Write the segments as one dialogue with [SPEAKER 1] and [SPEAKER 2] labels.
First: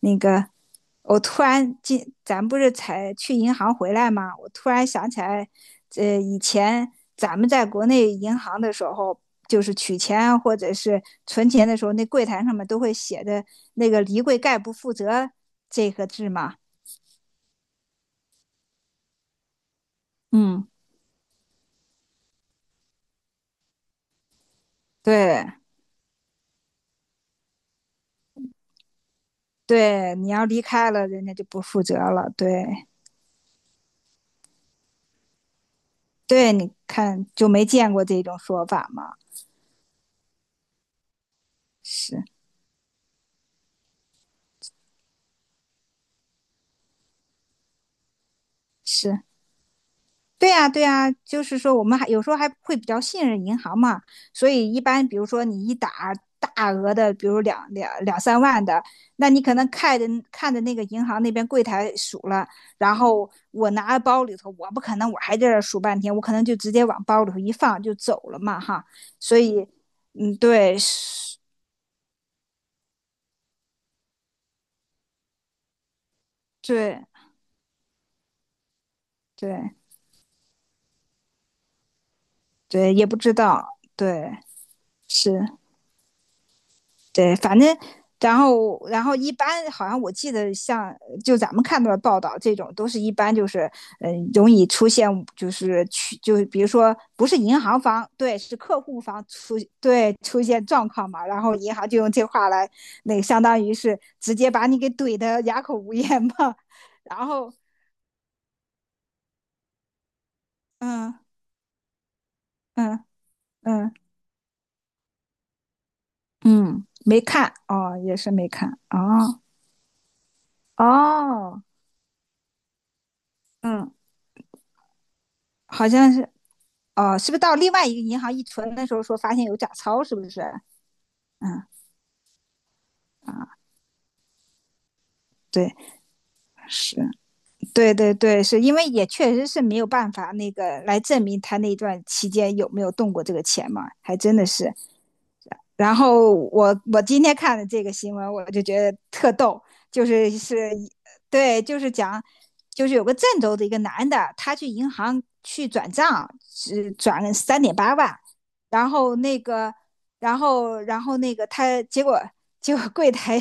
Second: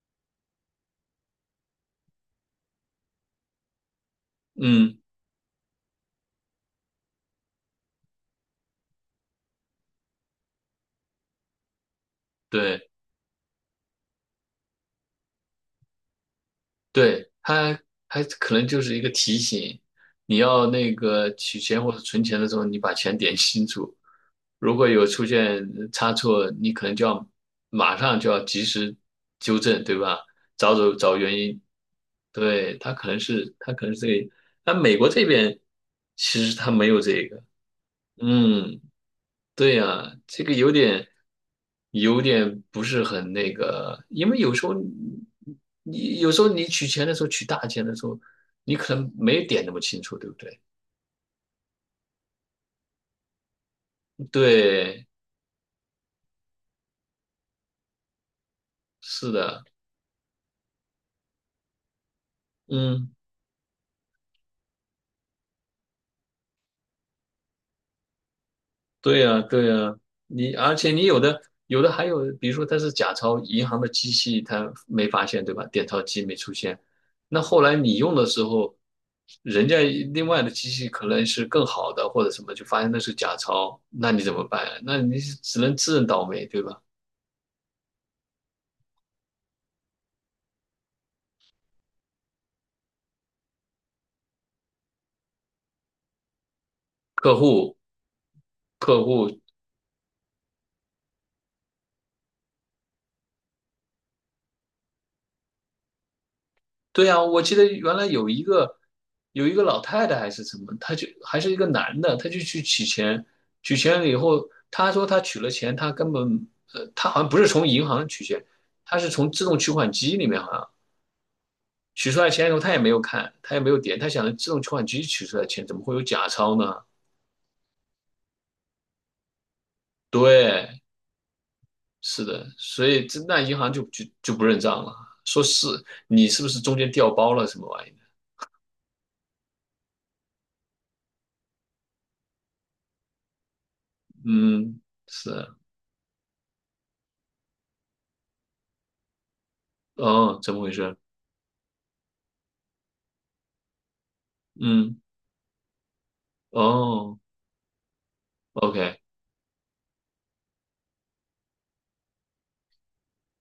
[SPEAKER 1] 那个，我突然进，咱不是才去银行回来吗？我突然
[SPEAKER 2] 嗯，
[SPEAKER 1] 想起来，以前咱们在国内银行的时候，就是取钱或者是存钱的时候，那柜台上面都
[SPEAKER 2] 对
[SPEAKER 1] 会写的那个"离柜概不负责"这个字嘛。
[SPEAKER 2] 对，它还可能就是一个提醒，你要
[SPEAKER 1] 嗯，
[SPEAKER 2] 那个取钱或者存钱的时候，你把钱点清楚。如果有出
[SPEAKER 1] 对
[SPEAKER 2] 现差错，你可能就要马上就要及时纠正，对
[SPEAKER 1] 对，
[SPEAKER 2] 吧？
[SPEAKER 1] 你要离
[SPEAKER 2] 找
[SPEAKER 1] 开
[SPEAKER 2] 找
[SPEAKER 1] 了，
[SPEAKER 2] 找
[SPEAKER 1] 人家
[SPEAKER 2] 原
[SPEAKER 1] 就
[SPEAKER 2] 因。
[SPEAKER 1] 不负责了。对
[SPEAKER 2] 对，它可能是这个，但美国这边其
[SPEAKER 1] 对，
[SPEAKER 2] 实它
[SPEAKER 1] 你
[SPEAKER 2] 没有这
[SPEAKER 1] 看
[SPEAKER 2] 个。
[SPEAKER 1] 就没见过这种说
[SPEAKER 2] 嗯。
[SPEAKER 1] 法嘛？
[SPEAKER 2] 对呀，这个有
[SPEAKER 1] 是
[SPEAKER 2] 点不是很那个，因为有时候你取钱的时候，取大钱的时候，你可能
[SPEAKER 1] 是，
[SPEAKER 2] 没点那么清楚，对不
[SPEAKER 1] 对
[SPEAKER 2] 对？
[SPEAKER 1] 呀，对呀，就是说我们还有时候还会比较信任银行嘛，所以一
[SPEAKER 2] 对，
[SPEAKER 1] 般比如说你一打大额的，比如两三万的，
[SPEAKER 2] 是
[SPEAKER 1] 那你可
[SPEAKER 2] 的，
[SPEAKER 1] 能看着看着那个银行那边柜台数了，然
[SPEAKER 2] 嗯。
[SPEAKER 1] 后我拿包里头，我不可能还在这儿数半天，我可能就直接往包里头一放就走了嘛哈，
[SPEAKER 2] 对
[SPEAKER 1] 所
[SPEAKER 2] 呀，
[SPEAKER 1] 以
[SPEAKER 2] 对呀，你而
[SPEAKER 1] 对，
[SPEAKER 2] 且你有
[SPEAKER 1] 是，
[SPEAKER 2] 的有的还有，比如说它是假钞，银行的机器它没发现，对吧？点钞机没出现，
[SPEAKER 1] 对
[SPEAKER 2] 那后来你用的时候，人
[SPEAKER 1] 对
[SPEAKER 2] 家另外的机器可能是更好的或者什么，就发现
[SPEAKER 1] 对，
[SPEAKER 2] 那
[SPEAKER 1] 也
[SPEAKER 2] 是
[SPEAKER 1] 不知
[SPEAKER 2] 假
[SPEAKER 1] 道，
[SPEAKER 2] 钞，那你
[SPEAKER 1] 对，
[SPEAKER 2] 怎么办呀？那你
[SPEAKER 1] 是。
[SPEAKER 2] 只能自认倒霉，对吧？
[SPEAKER 1] 对，反正然后一般好像我记得像就咱们看到的报道，这种都是一般就是容易出现就是去就是比如说不
[SPEAKER 2] 客
[SPEAKER 1] 是银
[SPEAKER 2] 户
[SPEAKER 1] 行方，对，是客户
[SPEAKER 2] 客
[SPEAKER 1] 方，
[SPEAKER 2] 户
[SPEAKER 1] 对，出现状况嘛，然后银行就用这话来那个相当于是直接把你给怼的哑口无言嘛。
[SPEAKER 2] 对呀，
[SPEAKER 1] 然
[SPEAKER 2] 我
[SPEAKER 1] 后
[SPEAKER 2] 记得原来有一个老太太还是什么，她就
[SPEAKER 1] 嗯
[SPEAKER 2] 还是一个男的，他就去取
[SPEAKER 1] 嗯
[SPEAKER 2] 钱，取
[SPEAKER 1] 嗯
[SPEAKER 2] 钱了以后，他说他取了钱，他根本
[SPEAKER 1] 嗯，
[SPEAKER 2] 他好
[SPEAKER 1] 没
[SPEAKER 2] 像不是
[SPEAKER 1] 看
[SPEAKER 2] 从银
[SPEAKER 1] 哦，
[SPEAKER 2] 行
[SPEAKER 1] 也
[SPEAKER 2] 取
[SPEAKER 1] 是
[SPEAKER 2] 钱，
[SPEAKER 1] 没看
[SPEAKER 2] 他是从
[SPEAKER 1] 哦。
[SPEAKER 2] 自动取款机里面好像
[SPEAKER 1] 哦，
[SPEAKER 2] 取出来钱以后，他也没有看，他也没有
[SPEAKER 1] 嗯，
[SPEAKER 2] 点，他想着自动取款机取出来钱怎么
[SPEAKER 1] 好
[SPEAKER 2] 会有
[SPEAKER 1] 像
[SPEAKER 2] 假
[SPEAKER 1] 是。
[SPEAKER 2] 钞呢？
[SPEAKER 1] 哦，是不是到另外一个银行一存的时候说发现有假钞，是不是？
[SPEAKER 2] 对，
[SPEAKER 1] 嗯
[SPEAKER 2] 是的，所以这那银
[SPEAKER 1] 啊，
[SPEAKER 2] 行就不认账了，说是
[SPEAKER 1] 对，
[SPEAKER 2] 你是不是中间
[SPEAKER 1] 是，
[SPEAKER 2] 调包了什么玩意
[SPEAKER 1] 对
[SPEAKER 2] 的。
[SPEAKER 1] 对对，是因为也确实是没有办法那个来证明他那段期间有没有动过这个钱嘛，还真的是。
[SPEAKER 2] 嗯，是啊，
[SPEAKER 1] 然后我今天看的这个新闻，我就觉得特逗，就是
[SPEAKER 2] 哦，怎么回
[SPEAKER 1] 是，
[SPEAKER 2] 事？
[SPEAKER 1] 对，就是讲，就是有个郑州的一个男的，他去银
[SPEAKER 2] 嗯。
[SPEAKER 1] 行去转账，是
[SPEAKER 2] 哦
[SPEAKER 1] 转了三点八万。然
[SPEAKER 2] ，OK，
[SPEAKER 1] 后那个，然后那个他结果柜台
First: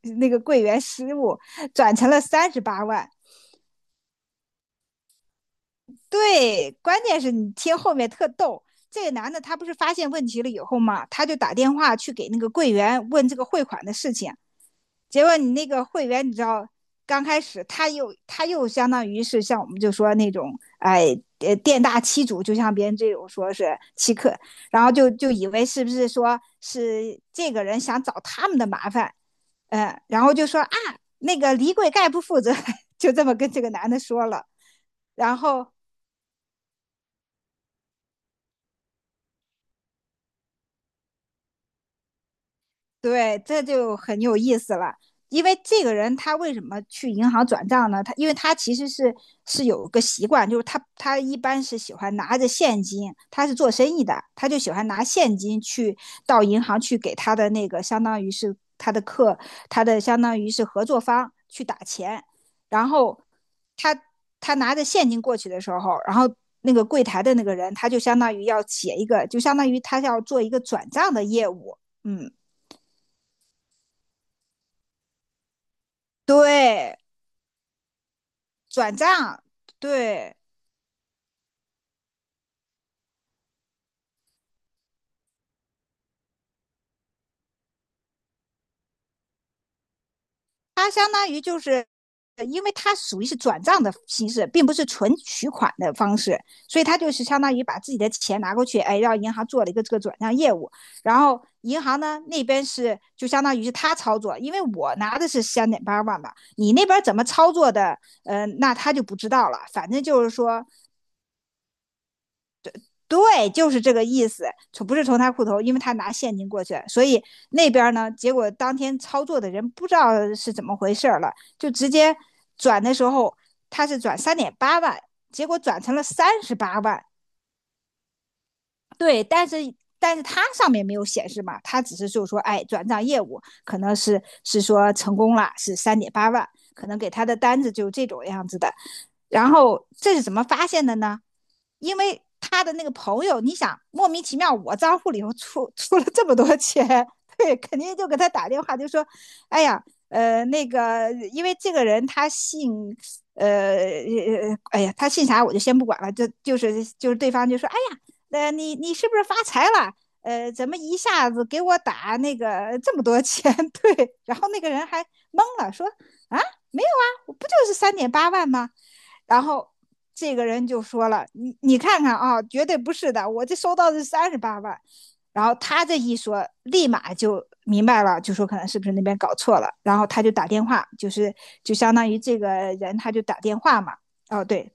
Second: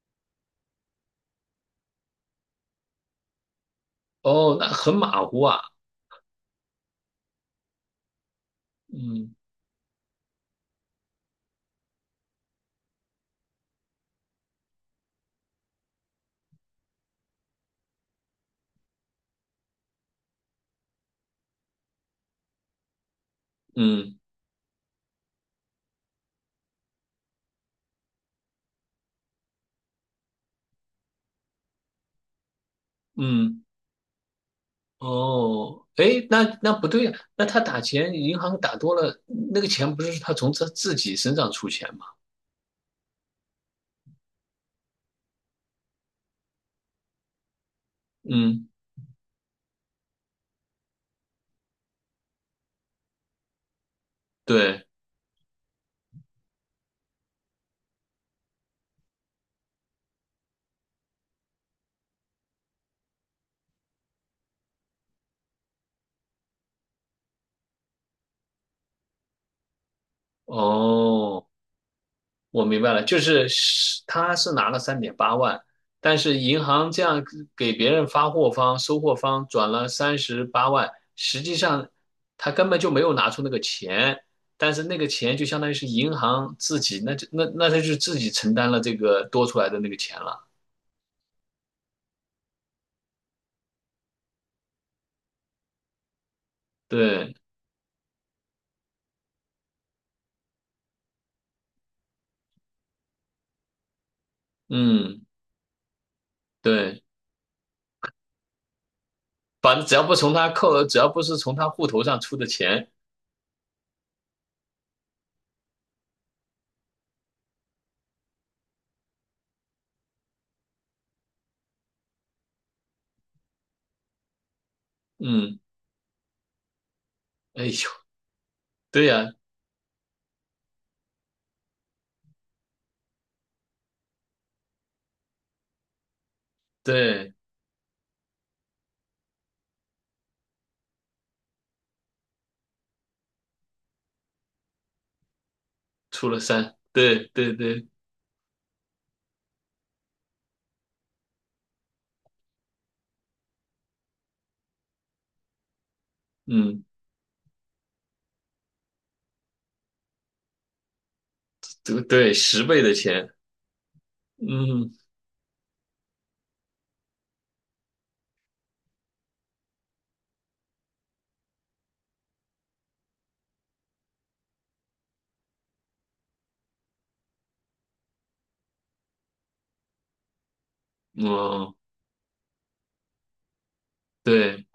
[SPEAKER 1] 那个柜员失误，转成了38万。
[SPEAKER 2] 哦，那很马虎啊，
[SPEAKER 1] 对，关键是你听后面特逗。这个男
[SPEAKER 2] 嗯
[SPEAKER 1] 的他不是发现问题了以后嘛，他就打电话去给那个柜员问这个汇款的事情，结果你那个会员，你知道，刚开始他又相当于是像我们就说那种，哎，店大欺主，就像别人这种说是欺
[SPEAKER 2] 嗯
[SPEAKER 1] 客，然后就以为是不是说是这个人想找他们的麻烦，嗯，然后就说啊，那个李贵概不负责，就这么跟这
[SPEAKER 2] 嗯，
[SPEAKER 1] 个男的说了。然后
[SPEAKER 2] 哦，诶，那不对呀、那他打钱，银行打多了，那个钱不是他从他自己身上出钱吗？
[SPEAKER 1] 对，这就很有意思了。因为这个人他为什么去银行转账呢？他因为他
[SPEAKER 2] 嗯，
[SPEAKER 1] 其实是有个习惯，就是他一般是喜欢拿着现金，他是做生意的，他就喜
[SPEAKER 2] 对，
[SPEAKER 1] 欢拿现金去到银行去给他的那个相当于是他的客，他的相当于是合作方去打钱，然后他他拿着现金过去的时候，然后那个柜台的那个人他就相当于要写一个，就相当于他要做一个转账的
[SPEAKER 2] 哦。
[SPEAKER 1] 业务。嗯。
[SPEAKER 2] 我明白了，就是他是拿了3.8万，但是银行
[SPEAKER 1] 对，
[SPEAKER 2] 这样给别人发货方、
[SPEAKER 1] 转
[SPEAKER 2] 收货
[SPEAKER 1] 账，
[SPEAKER 2] 方转了三
[SPEAKER 1] 对，
[SPEAKER 2] 十八万，实际上他根本就没有拿出那个钱，但是那个钱就相当于是银行自己，那他就自己承担了这个多出来的那个钱了。
[SPEAKER 1] 它相当于就是，因为它属于是转账的形式，并不是纯取款的方式，所以它就是
[SPEAKER 2] 对，
[SPEAKER 1] 相当于把自己的钱拿过去，哎，让银行做了一个这个转账业务，然后银行呢那边是就相当于是他操作，因为我拿
[SPEAKER 2] 嗯，
[SPEAKER 1] 的是三点八万嘛，你那
[SPEAKER 2] 对，
[SPEAKER 1] 边怎么操作的，那他就不知道了，
[SPEAKER 2] 反正
[SPEAKER 1] 反
[SPEAKER 2] 只要
[SPEAKER 1] 正
[SPEAKER 2] 不
[SPEAKER 1] 就是
[SPEAKER 2] 从他
[SPEAKER 1] 说
[SPEAKER 2] 扣，只要不是从他户头上出的钱，
[SPEAKER 1] 对，就是这个意思，从不是从他裤头，因为他拿现金过去，所以那边呢，结果当天操作的人不知道是怎么回事了，就直接转的时候他是转三点八万，结果
[SPEAKER 2] 嗯，
[SPEAKER 1] 转成了三十八万。
[SPEAKER 2] 哎呦，对
[SPEAKER 1] 对，
[SPEAKER 2] 呀，
[SPEAKER 1] 但是他上面没有显示嘛，他只是就是说，哎，转账业务可能是说成功了，是三点八万，可能给他
[SPEAKER 2] 对，
[SPEAKER 1] 的单子就这种样子的。然后这是怎么发现的呢？因为他的那个朋友，你想莫名其妙，我账户里头出了这
[SPEAKER 2] 出
[SPEAKER 1] 么
[SPEAKER 2] 了
[SPEAKER 1] 多
[SPEAKER 2] 三，
[SPEAKER 1] 钱。
[SPEAKER 2] 对 对
[SPEAKER 1] 对，肯
[SPEAKER 2] 对，
[SPEAKER 1] 定就给他打电话，就说，哎呀，那个，因为这个人他姓，呃，哎呀，他姓啥我就先不管了，就就
[SPEAKER 2] 嗯。
[SPEAKER 1] 是就是对方就说，哎呀，你是不是发财了？怎么一下子给我
[SPEAKER 2] 这个
[SPEAKER 1] 打
[SPEAKER 2] 对，
[SPEAKER 1] 那
[SPEAKER 2] 十
[SPEAKER 1] 个
[SPEAKER 2] 倍的
[SPEAKER 1] 这么多
[SPEAKER 2] 钱，
[SPEAKER 1] 钱？对，然后那个人
[SPEAKER 2] 嗯，
[SPEAKER 1] 还懵了，说啊，没有啊，我不就是三点八万吗？然后这个人就说了："你看看啊，绝对不是的，我这收到的是三十八万。"然后他这一说，立马就明白了，就说可能是不是那边搞错了。然后他就打电话，就是
[SPEAKER 2] 哦，
[SPEAKER 1] 就相当于这个人他就打电话嘛。哦，
[SPEAKER 2] 对，
[SPEAKER 1] 对，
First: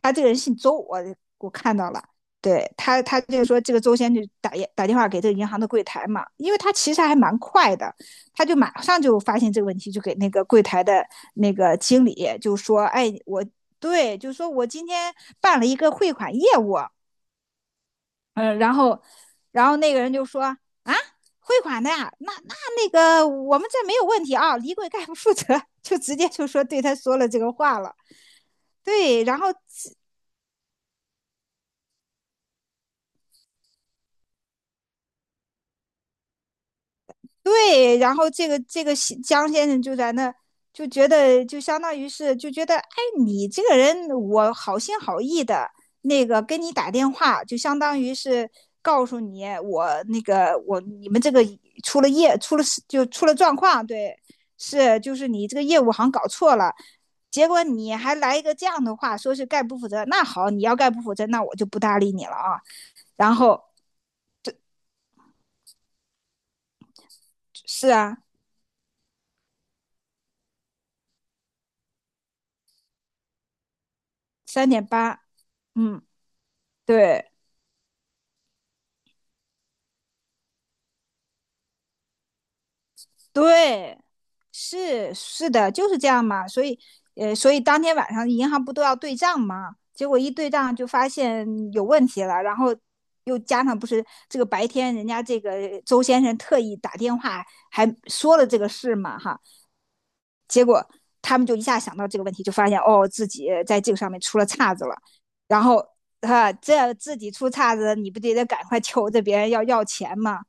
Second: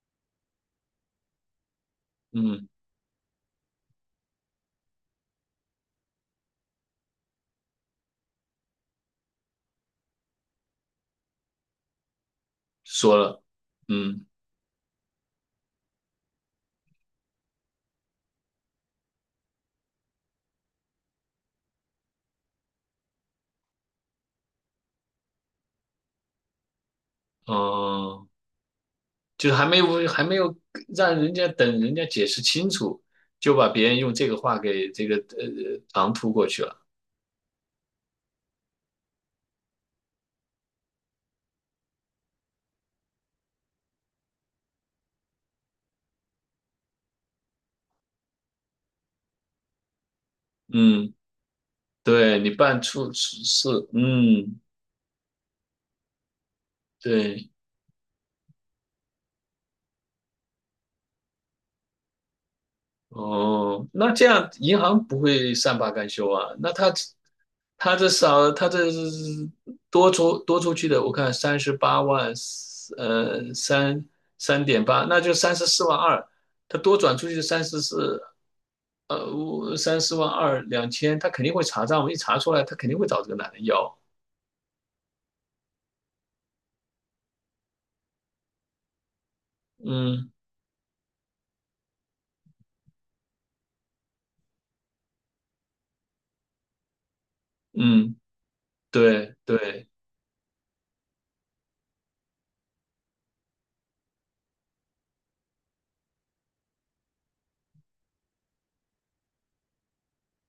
[SPEAKER 1] 他这个人姓周，我看到了。
[SPEAKER 2] 嗯，
[SPEAKER 1] 对，他就说这个周先就打电话给这个银行的柜台嘛，因为他其实还蛮快的，他就马上就发现这个问题，就给那个柜台的那个经理就说："哎，
[SPEAKER 2] 说了，
[SPEAKER 1] 我对，
[SPEAKER 2] 嗯，
[SPEAKER 1] 就说我今天办了一个汇款业务，然后，那个人就说啊，汇款的呀，那个我们这没有问题啊，李贵概不负责，就直接就说对他说了这个话了。
[SPEAKER 2] 哦，
[SPEAKER 1] 对，然后
[SPEAKER 2] 就是还没有让人家等人家解释清楚，就把别人用这个话给这个唐突过去了，
[SPEAKER 1] 对，然后这个江先生就在那就觉得就相当于是就觉得，哎，你这个人我好心好意的那个跟你打电话，就相当于是告诉你我那个我你
[SPEAKER 2] 嗯，
[SPEAKER 1] 们这个
[SPEAKER 2] 对你
[SPEAKER 1] 出了
[SPEAKER 2] 办
[SPEAKER 1] 事就
[SPEAKER 2] 出
[SPEAKER 1] 出了状
[SPEAKER 2] 事，
[SPEAKER 1] 况，对，
[SPEAKER 2] 嗯，
[SPEAKER 1] 是就是你这个业务好像搞错了。结
[SPEAKER 2] 对。
[SPEAKER 1] 果你还来一个这样的话，说是概不负责，那好，你要概不负责，那我就不搭理你了啊。然后
[SPEAKER 2] 哦，那这样银行不会善罢甘休啊？那他
[SPEAKER 1] 是
[SPEAKER 2] 他这
[SPEAKER 1] 啊，
[SPEAKER 2] 少他这多出去的，我看三十八万，呃，三三
[SPEAKER 1] 三
[SPEAKER 2] 点
[SPEAKER 1] 点
[SPEAKER 2] 八，那
[SPEAKER 1] 八，
[SPEAKER 2] 就三十四万
[SPEAKER 1] 嗯，
[SPEAKER 2] 二。他多转出
[SPEAKER 1] 对。
[SPEAKER 2] 去三十四，三四万二两千，他肯定会查账，我一查出来，他肯定会找这个男的要。
[SPEAKER 1] 对，是是的，就是这样嘛。所以，所以当天晚上银行不都要对账嘛？结果
[SPEAKER 2] 嗯
[SPEAKER 1] 一对账就发现有问题了，然后又加上不是这个白天人家这个周先生特意打电话还
[SPEAKER 2] 嗯，
[SPEAKER 1] 说了这个事嘛，
[SPEAKER 2] 对
[SPEAKER 1] 哈。
[SPEAKER 2] 对，
[SPEAKER 1] 结果他们就一下想到这个问题，就发现哦自己在这个上面出了岔子了，然后哈、这自己出岔子，你不得赶快求着别人要钱嘛？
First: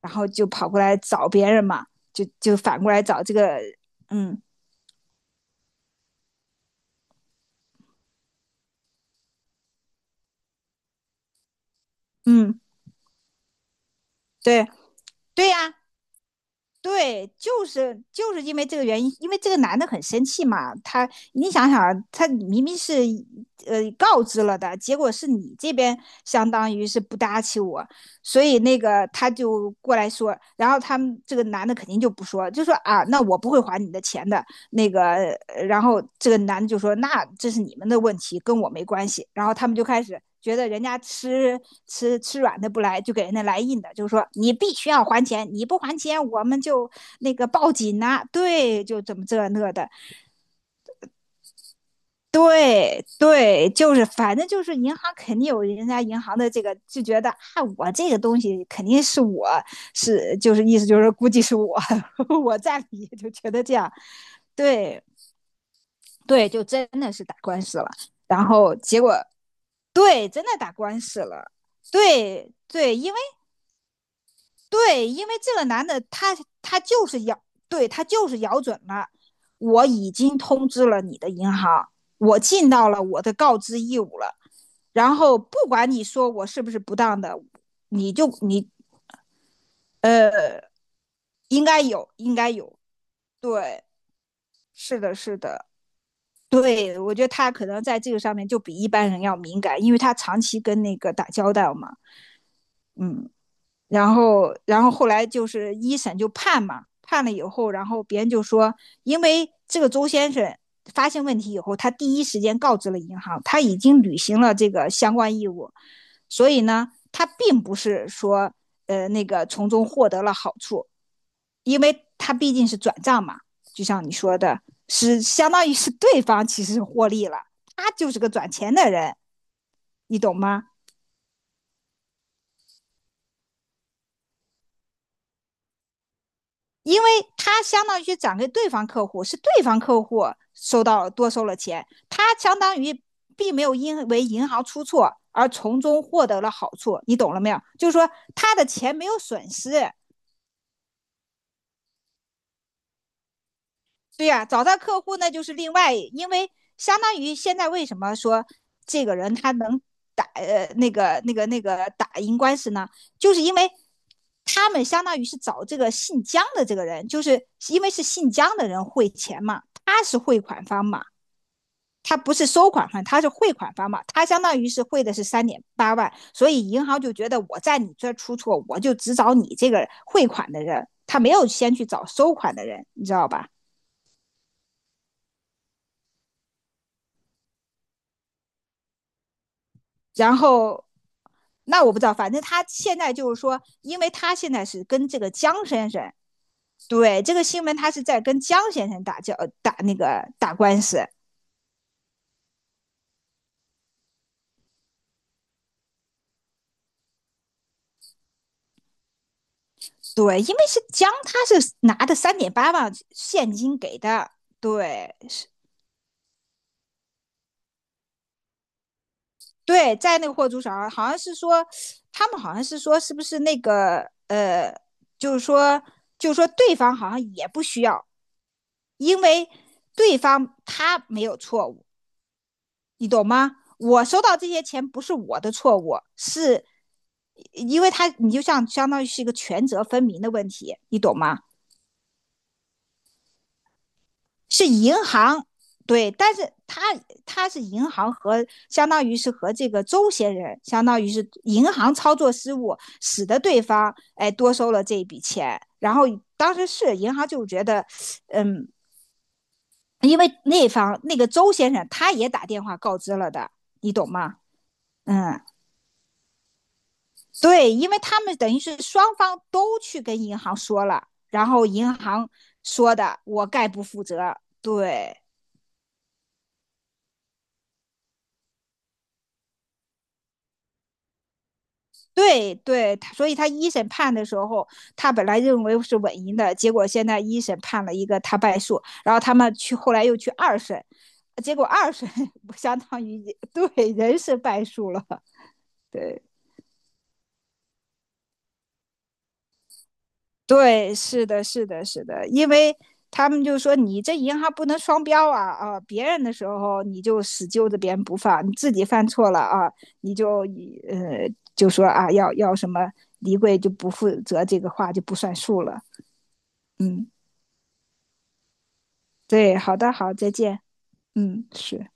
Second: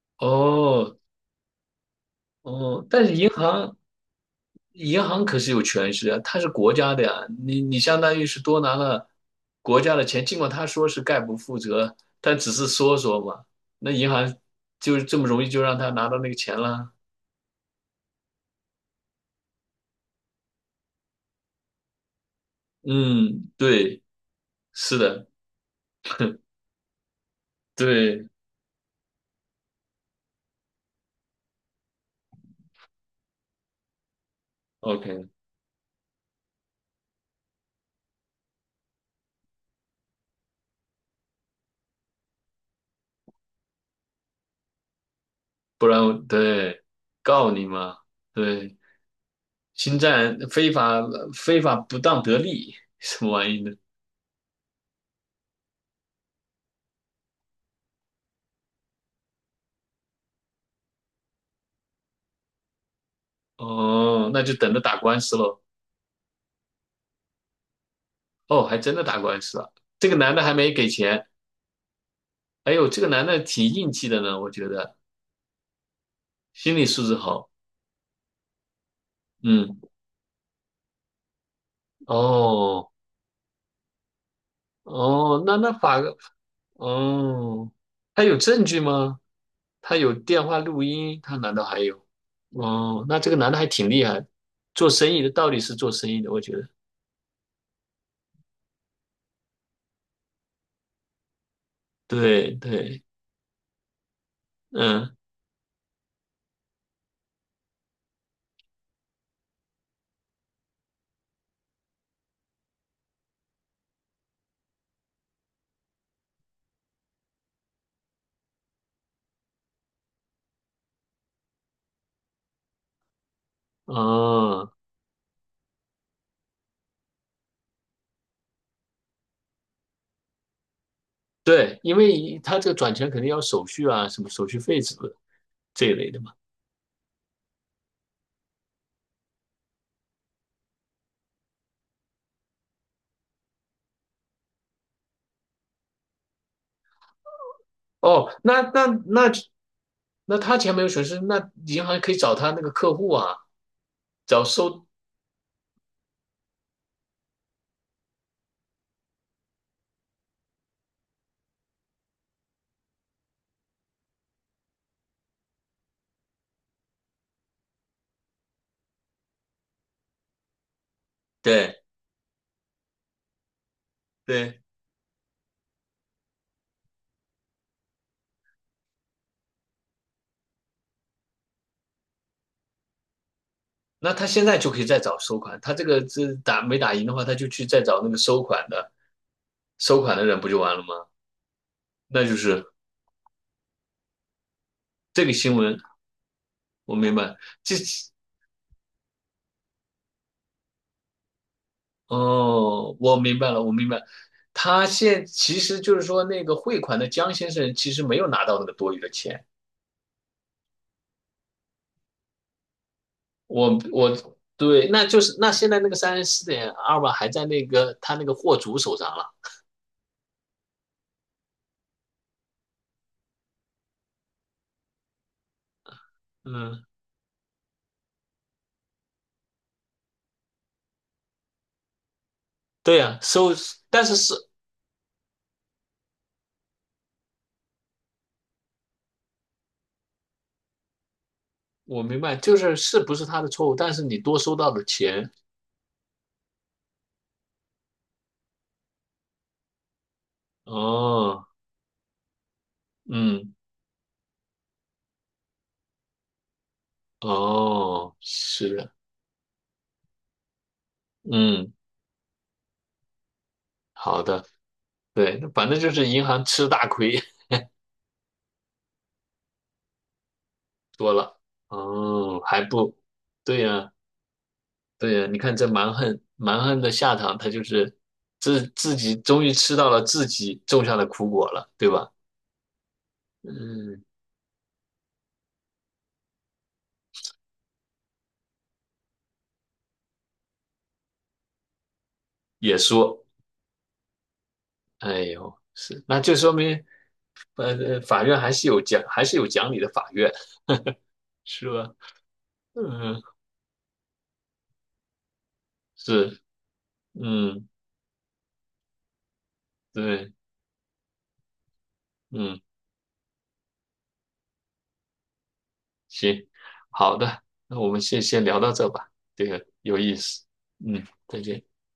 [SPEAKER 1] 然后就跑过来
[SPEAKER 2] 哦
[SPEAKER 1] 找别人嘛，就反
[SPEAKER 2] 哦，
[SPEAKER 1] 过来
[SPEAKER 2] 但是
[SPEAKER 1] 找
[SPEAKER 2] 银
[SPEAKER 1] 这个，
[SPEAKER 2] 行
[SPEAKER 1] 嗯
[SPEAKER 2] 银行可是有权势啊，它是国家的呀，你相当于是多拿了国家的钱，尽管他说是概不负责，但只
[SPEAKER 1] 嗯，
[SPEAKER 2] 是说说嘛，那银行
[SPEAKER 1] 对
[SPEAKER 2] 就是这么容易
[SPEAKER 1] 对
[SPEAKER 2] 就
[SPEAKER 1] 呀、啊
[SPEAKER 2] 让他拿到那个钱了。
[SPEAKER 1] 对，就是因为这个原因，因为这个男的很生气嘛，他你想想啊，他明明是
[SPEAKER 2] 嗯，对，
[SPEAKER 1] 告知了的，结
[SPEAKER 2] 是
[SPEAKER 1] 果
[SPEAKER 2] 的，
[SPEAKER 1] 是你这边相当于是不搭起我，
[SPEAKER 2] 对
[SPEAKER 1] 所以那个他就过来说，然后他们这个男的肯定就不说，就说啊，那我不会还你的钱的，那
[SPEAKER 2] ，OK，
[SPEAKER 1] 个，然后这个男的就说："那这是你们的问题，跟我没关系。"然后他们就开始觉得人家吃软的不来，就给人家来硬的，就是说你必须要还钱，你不
[SPEAKER 2] 不
[SPEAKER 1] 还
[SPEAKER 2] 然我
[SPEAKER 1] 钱我们
[SPEAKER 2] 对
[SPEAKER 1] 就那个
[SPEAKER 2] 告你
[SPEAKER 1] 报
[SPEAKER 2] 嘛，
[SPEAKER 1] 警呐、
[SPEAKER 2] 对，
[SPEAKER 1] 对，就怎么这那的，
[SPEAKER 2] 侵占非法不当得利
[SPEAKER 1] 对
[SPEAKER 2] 什么玩意
[SPEAKER 1] 对，
[SPEAKER 2] 呢？
[SPEAKER 1] 就是反正就是银行肯定有人家银行的这个就觉得啊，我这个东西肯定是我是就是意思就是估计是我 我占理，就觉得这样，
[SPEAKER 2] 哦，那就等着打
[SPEAKER 1] 对。
[SPEAKER 2] 官司喽。
[SPEAKER 1] 对，就真的是打官司了。然
[SPEAKER 2] 哦，
[SPEAKER 1] 后
[SPEAKER 2] 还真
[SPEAKER 1] 结
[SPEAKER 2] 的
[SPEAKER 1] 果
[SPEAKER 2] 打官司了，这个
[SPEAKER 1] 对，
[SPEAKER 2] 男的
[SPEAKER 1] 真的
[SPEAKER 2] 还没
[SPEAKER 1] 打
[SPEAKER 2] 给
[SPEAKER 1] 官司
[SPEAKER 2] 钱。
[SPEAKER 1] 了。对
[SPEAKER 2] 哎呦，
[SPEAKER 1] 对，
[SPEAKER 2] 这个
[SPEAKER 1] 因为
[SPEAKER 2] 男的挺硬气的呢，我觉得
[SPEAKER 1] 对，因为这个男的他
[SPEAKER 2] 心
[SPEAKER 1] 他
[SPEAKER 2] 理素
[SPEAKER 1] 就
[SPEAKER 2] 质
[SPEAKER 1] 是咬，
[SPEAKER 2] 好。
[SPEAKER 1] 对他就是咬准了，
[SPEAKER 2] 嗯，
[SPEAKER 1] 我已经通知了你的银行，我尽到
[SPEAKER 2] 哦
[SPEAKER 1] 了我的告知义务了。然后
[SPEAKER 2] 哦，那
[SPEAKER 1] 不
[SPEAKER 2] 那
[SPEAKER 1] 管
[SPEAKER 2] 法
[SPEAKER 1] 你说我是不是不当的。
[SPEAKER 2] 哦，
[SPEAKER 1] 你
[SPEAKER 2] 他
[SPEAKER 1] 就
[SPEAKER 2] 有证
[SPEAKER 1] 你
[SPEAKER 2] 据吗？他有电
[SPEAKER 1] 呃，
[SPEAKER 2] 话录音，他难道
[SPEAKER 1] 应
[SPEAKER 2] 还
[SPEAKER 1] 该
[SPEAKER 2] 有？
[SPEAKER 1] 有，应该有。
[SPEAKER 2] 哦，那这个男的还
[SPEAKER 1] 对，
[SPEAKER 2] 挺厉害，做
[SPEAKER 1] 是
[SPEAKER 2] 生
[SPEAKER 1] 的，
[SPEAKER 2] 意的
[SPEAKER 1] 是
[SPEAKER 2] 到底
[SPEAKER 1] 的。
[SPEAKER 2] 是做生意的，我觉得。
[SPEAKER 1] 对，我觉得他可能在这个上面就比一般人要敏感，因为他长期跟那个打交道嘛。
[SPEAKER 2] 对对，
[SPEAKER 1] 嗯。然后，后
[SPEAKER 2] 嗯
[SPEAKER 1] 来就是一审就判嘛，判了以后，然后别人就说，因为这个周先生发现问题以后，他第一时间告知了银行，他已经履行了这个相关义务，所以呢，他并不是说，那个从中获得了好处，因为他毕竟是转账嘛，就像你说的，
[SPEAKER 2] 哦，
[SPEAKER 1] 是相当于是对方其实获利了，他就是个转钱的人，你懂吗？
[SPEAKER 2] 对，因为他这个转钱肯定要手续啊，什么手续费什么的这一类的。嘛。
[SPEAKER 1] 因为他相当于转给对方客户，是对方客户收到多收了钱，他相当于并没有因为银行出错而从中获得了好处，你懂了没有？就是说
[SPEAKER 2] 哦，
[SPEAKER 1] 他的钱没有
[SPEAKER 2] 那
[SPEAKER 1] 损失。
[SPEAKER 2] 那他钱没有损失，那银行可以找他那个客户啊，
[SPEAKER 1] 对呀、
[SPEAKER 2] 找
[SPEAKER 1] 找到
[SPEAKER 2] 收，
[SPEAKER 1] 客户那就是另外，因为相当于现在为什么说这个人他能打呃那个那个那个打赢官司呢？就是因为他们相当于是找这个姓姜的这个人，就是因为是姓姜的人汇钱嘛，他是汇款方嘛，
[SPEAKER 2] 对
[SPEAKER 1] 他不是收款方，他是汇款方嘛，他相当
[SPEAKER 2] 对，
[SPEAKER 1] 于是汇的是三点八万，所以银行就觉得我在你这出错，我就只找你这个汇款的人，他没有先去找收款的人，你知道吧？
[SPEAKER 2] 那他现在就可以再找收款，他这个这打没打赢的话，他就去再找那个收款的
[SPEAKER 1] 然
[SPEAKER 2] 人不就完了
[SPEAKER 1] 后
[SPEAKER 2] 吗？
[SPEAKER 1] 那我不知道，
[SPEAKER 2] 那
[SPEAKER 1] 反
[SPEAKER 2] 就
[SPEAKER 1] 正他
[SPEAKER 2] 是
[SPEAKER 1] 现在就是说，因为他现在是跟这
[SPEAKER 2] 这
[SPEAKER 1] 个
[SPEAKER 2] 个新
[SPEAKER 1] 江
[SPEAKER 2] 闻，
[SPEAKER 1] 先生，
[SPEAKER 2] 我明
[SPEAKER 1] 对这
[SPEAKER 2] 白，
[SPEAKER 1] 个新
[SPEAKER 2] 这
[SPEAKER 1] 闻他是在跟江先生打那个打官司，
[SPEAKER 2] 哦，我明白了，我明白，他现其实就是说那个汇款的江先生其实没有拿到那个多余的钱。
[SPEAKER 1] 对，因为是江他是拿的三点八万现
[SPEAKER 2] 我
[SPEAKER 1] 金给
[SPEAKER 2] 我
[SPEAKER 1] 的，
[SPEAKER 2] 对，那
[SPEAKER 1] 对
[SPEAKER 2] 就是那现在那个34.2万还在那个他那个货主手上了。
[SPEAKER 1] 对，在那个货主手上，好像是说，他们好像是说是不是那个就是说对
[SPEAKER 2] 嗯，
[SPEAKER 1] 方好像也不需要，因为对方他没有错误。
[SPEAKER 2] 对
[SPEAKER 1] 你
[SPEAKER 2] 呀、
[SPEAKER 1] 懂
[SPEAKER 2] 收，
[SPEAKER 1] 吗？
[SPEAKER 2] 但
[SPEAKER 1] 我
[SPEAKER 2] 是
[SPEAKER 1] 收
[SPEAKER 2] 是
[SPEAKER 1] 到这些钱不是我的错误，是因为他你就像相当于是一个权责分明的问题，你懂吗？
[SPEAKER 2] 我明白，就是是不是他的错误，但是你多收
[SPEAKER 1] 是
[SPEAKER 2] 到的
[SPEAKER 1] 银
[SPEAKER 2] 钱，
[SPEAKER 1] 行。对，但是他是银行和相当于是和这个周先生，相当于是
[SPEAKER 2] 哦，
[SPEAKER 1] 银行操作失误，使得
[SPEAKER 2] 嗯，
[SPEAKER 1] 对方哎多收了这一笔钱，然后当时是银行就觉得。
[SPEAKER 2] 哦，是
[SPEAKER 1] 嗯。
[SPEAKER 2] 的，
[SPEAKER 1] 因为那方那个周
[SPEAKER 2] 嗯，
[SPEAKER 1] 先生他也打电话告知了的，你懂
[SPEAKER 2] 好
[SPEAKER 1] 吗？
[SPEAKER 2] 的，对，
[SPEAKER 1] 嗯。
[SPEAKER 2] 反正就是银行吃大亏，
[SPEAKER 1] 对，因为他们等于是双方都去跟银行说了，
[SPEAKER 2] 多了，
[SPEAKER 1] 然后银行
[SPEAKER 2] 哦，还
[SPEAKER 1] 说
[SPEAKER 2] 不，
[SPEAKER 1] 的我
[SPEAKER 2] 对
[SPEAKER 1] 概不
[SPEAKER 2] 呀、
[SPEAKER 1] 负责。对，
[SPEAKER 2] 对呀、你看这蛮横蛮横的下场，他就是自己终于吃到了自己种下的苦果了，对吧？
[SPEAKER 1] 对，对，他所以他一审
[SPEAKER 2] 嗯，
[SPEAKER 1] 判的时候，他本来认为是稳赢的，结果现在一审判了一个他败诉，然后他们去后来又去二审，结果二审
[SPEAKER 2] 也
[SPEAKER 1] 相当于
[SPEAKER 2] 说，
[SPEAKER 1] 对人是败诉了。
[SPEAKER 2] 哎呦，是，那
[SPEAKER 1] 对，
[SPEAKER 2] 就说明，法院还是有讲，还是有讲理的法院，
[SPEAKER 1] 对，是的，是
[SPEAKER 2] 是
[SPEAKER 1] 的，
[SPEAKER 2] 吧？
[SPEAKER 1] 是的，因为
[SPEAKER 2] 嗯，
[SPEAKER 1] 他们就说你这银行不能双标啊啊！别人的
[SPEAKER 2] 是，
[SPEAKER 1] 时候你就死
[SPEAKER 2] 嗯，
[SPEAKER 1] 揪着别人不放，你自己犯错了啊，你
[SPEAKER 2] 对，
[SPEAKER 1] 就呃就说啊要
[SPEAKER 2] 嗯，
[SPEAKER 1] 什么离柜就不负责这个话就不算数了。
[SPEAKER 2] 行，
[SPEAKER 1] 嗯。
[SPEAKER 2] 好的，那我们先聊到这吧，这
[SPEAKER 1] 对，
[SPEAKER 2] 个
[SPEAKER 1] 好的，
[SPEAKER 2] 有
[SPEAKER 1] 好，
[SPEAKER 2] 意
[SPEAKER 1] 再
[SPEAKER 2] 思，
[SPEAKER 1] 见。
[SPEAKER 2] 嗯，再
[SPEAKER 1] 嗯，
[SPEAKER 2] 见。
[SPEAKER 1] 是。